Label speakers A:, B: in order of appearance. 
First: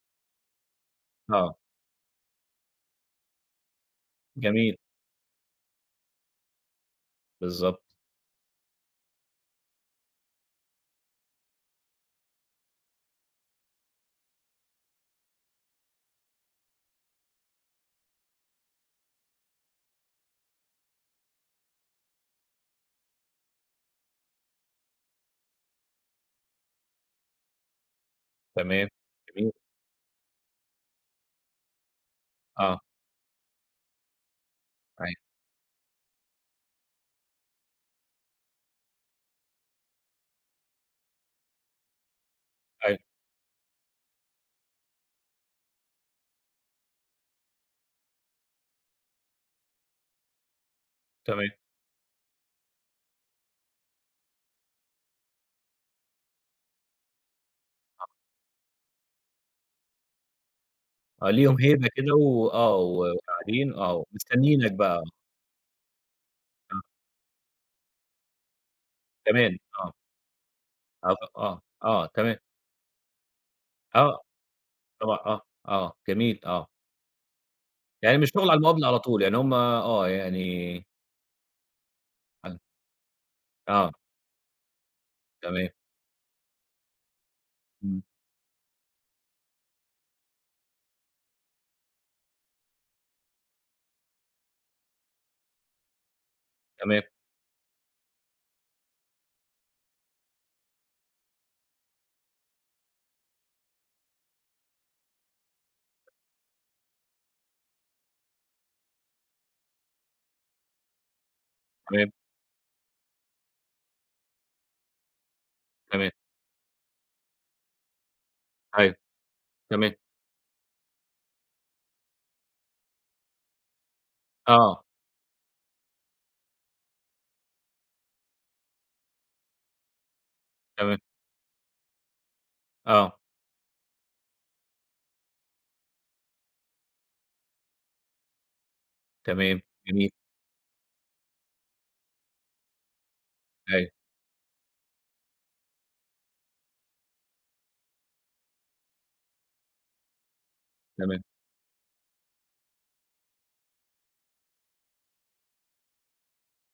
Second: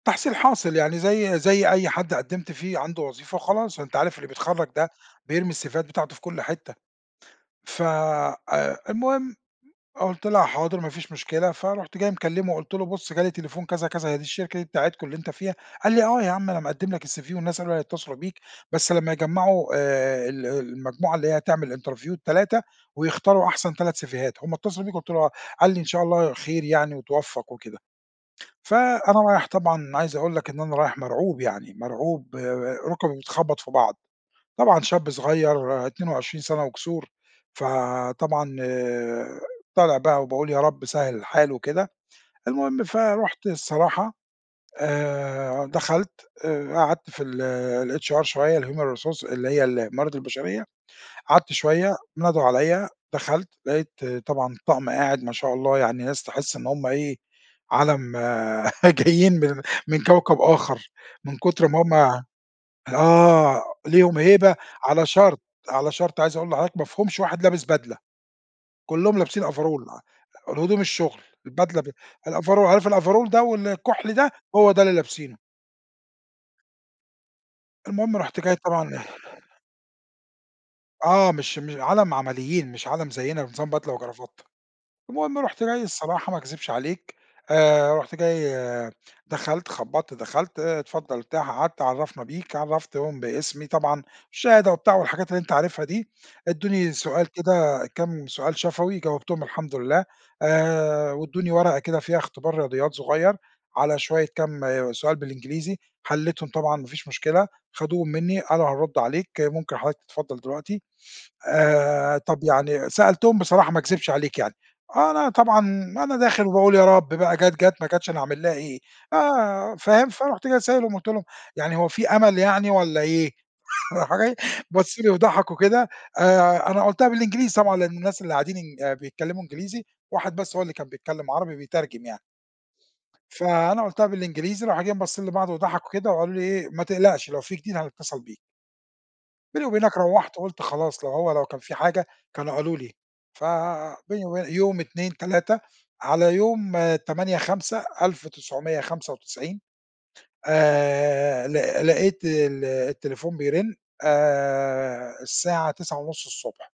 A: تحصيل حاصل، يعني زي
B: آه.
A: زي أي حد قدمت فيه عنده وظيفة وخلاص أنت عارف اللي بيتخرّج
B: جميل.
A: ده بيرمي السيفيهات بتاعته في كل حتة
B: بالضبط.
A: ف آآ، المهم قُلت لها حاضر ما فيش مشكلة فرُحت جاي مكلمه وقُلت له بُص جَه لي تليفون كذا، كذا هي دي الشركة دي بتاعتكم اللي أنت فيها، قال لي: "آه يا عَم أنا مقدّم لك الCV والناس قالوا هيتصلوا بيك بس لمّا يجمعوا آآ، ال المجموعة اللي هي هتعمل interview ال3 ويختاروا أحسن 3 سيفيهات هُم اتصلوا بيك" قُلت له آه، قال لي: "إن شاء الله خير يعني واتوفق وكده،"
B: تمام.
A: فأنا رايح
B: جميل.
A: طبعًا أنا عايز اقول لك إن أنا رايح مَرعوب يعني مَرعوب
B: آه.
A: رُكي بتخبّط في بعض، طبعًا شاب
B: أيوه.
A: صغير 22 سنة وكسور، فطبعًا طالع بقى وباقول يا رب سهل الحال وكده المهم
B: أيوه
A: فرُحت الصراحة آآ، دخلت آآ قعدت في ال الHR شوية الhuman resource اللي هي الموارد البشرية
B: تمام.
A: قعدت شوية، ندهوا عليّا دخلت لقيت طبعًا الطقم قاعد ما شاء الله يعني ناس تحس إن هُم إيه عَالم
B: آه.
A: جايين من من كوكب آخر
B: آه
A: من
B: ليهم
A: كُتر ما
B: هيبة
A: هُم
B: كده و آه،
A: آه،
B: وقاعدين آه،
A: ليهم هيبة
B: ومستنينك بقى.
A: على شرط على شرط عايز اقول لحضرتك
B: آه.
A: ما فيهُمش واحد لابس بدلة كلّهم لابسين
B: تمام آه.
A: overall الهدوم
B: آه
A: الشغل
B: طَب آه،
A: البدلة ب
B: آه تمام.
A: الoverall عارف overall ده والكحل
B: آه.
A: ده هو ده اللي
B: طبعًا
A: لابسينه.
B: آه، آه جميل، آه. يعني
A: المهم
B: مش
A: رُحت
B: شغل
A: جاي
B: على المقابلة على
A: طبعًا
B: طول، يعني هُم آه، يعني
A: آه مش م عالم
B: حلو.
A: عمليين مش عالم زيّنا نظام
B: آه.
A: بدلة وكرافتة، المهم رُحت
B: تمام.
A: جاي الصراحة ما اكذبش عليك آآ،
B: إمم.
A: رُحت جاي دخلت خبّطت دخلت آآ، اتفضل ارتاح قعدت عرفنا بيك عرفتهم باسمي طبعًا الشهادة وبتاع والحاجات اللي أنت عارفها دي، ادوني
B: تمام.
A: سؤال كده كام سؤال شفوي جاوبتهم والحمد لله آآ، وادوني ورقة كده فيها اختبار رياضيات صغيّر، على شوية كام سؤال بالإنجليزي، حلّيتهم طبعًا ما فيش مشكلة، خدوهم منّي قالوا هنرد عليك ممكن حضرتك تتفضل دلوقتي
B: تمام.
A: آآ، طَب يعني سألتهم بصراحة ما اكذبش عليك يعني، أنا طبعًا
B: تمام.
A: أنا داخل وباقول يا رب بقى جات، جات ما جتش أنا هاعمل لها إيه
B: أيوه.
A: آآ،
B: تمام.
A: فاهم؟ فرُحت جاي سائلهم قُلت لهم: "يعني هو في أمل يعني والّا إيه؟" راح جاي
B: آه.
A: بصّوا لي وضحكوا كده آآ، أنا قلتها بالإنجليزي طبعًا لإن الناس اللي قاعدين إن آآ، بيتكلموا إنجليزي، واحد بس هو اللي كان
B: تمام.
A: بيتكلم عربي بيترجم يعني
B: آه.
A: فأنا قلتها بالإنجليزي راحوا جايين باصّين لبعض وضحكوا وكده، وقالوا لي إيه: "ما تقلقش لو في جديد هنتصل بيك"
B: تمام،
A: بيني وبينك
B: جميل.
A: روّحت قُلت خلاص لو هو لو كان في حاجة كانوا قالوا لي ف
B: أيوه.
A: بيني وبين يوم 2، 3 على يوم 8 5 1995
B: تمام.
A: آآ، لق لقيت ال التليفون بيرن آآ، الساعة 9:30ص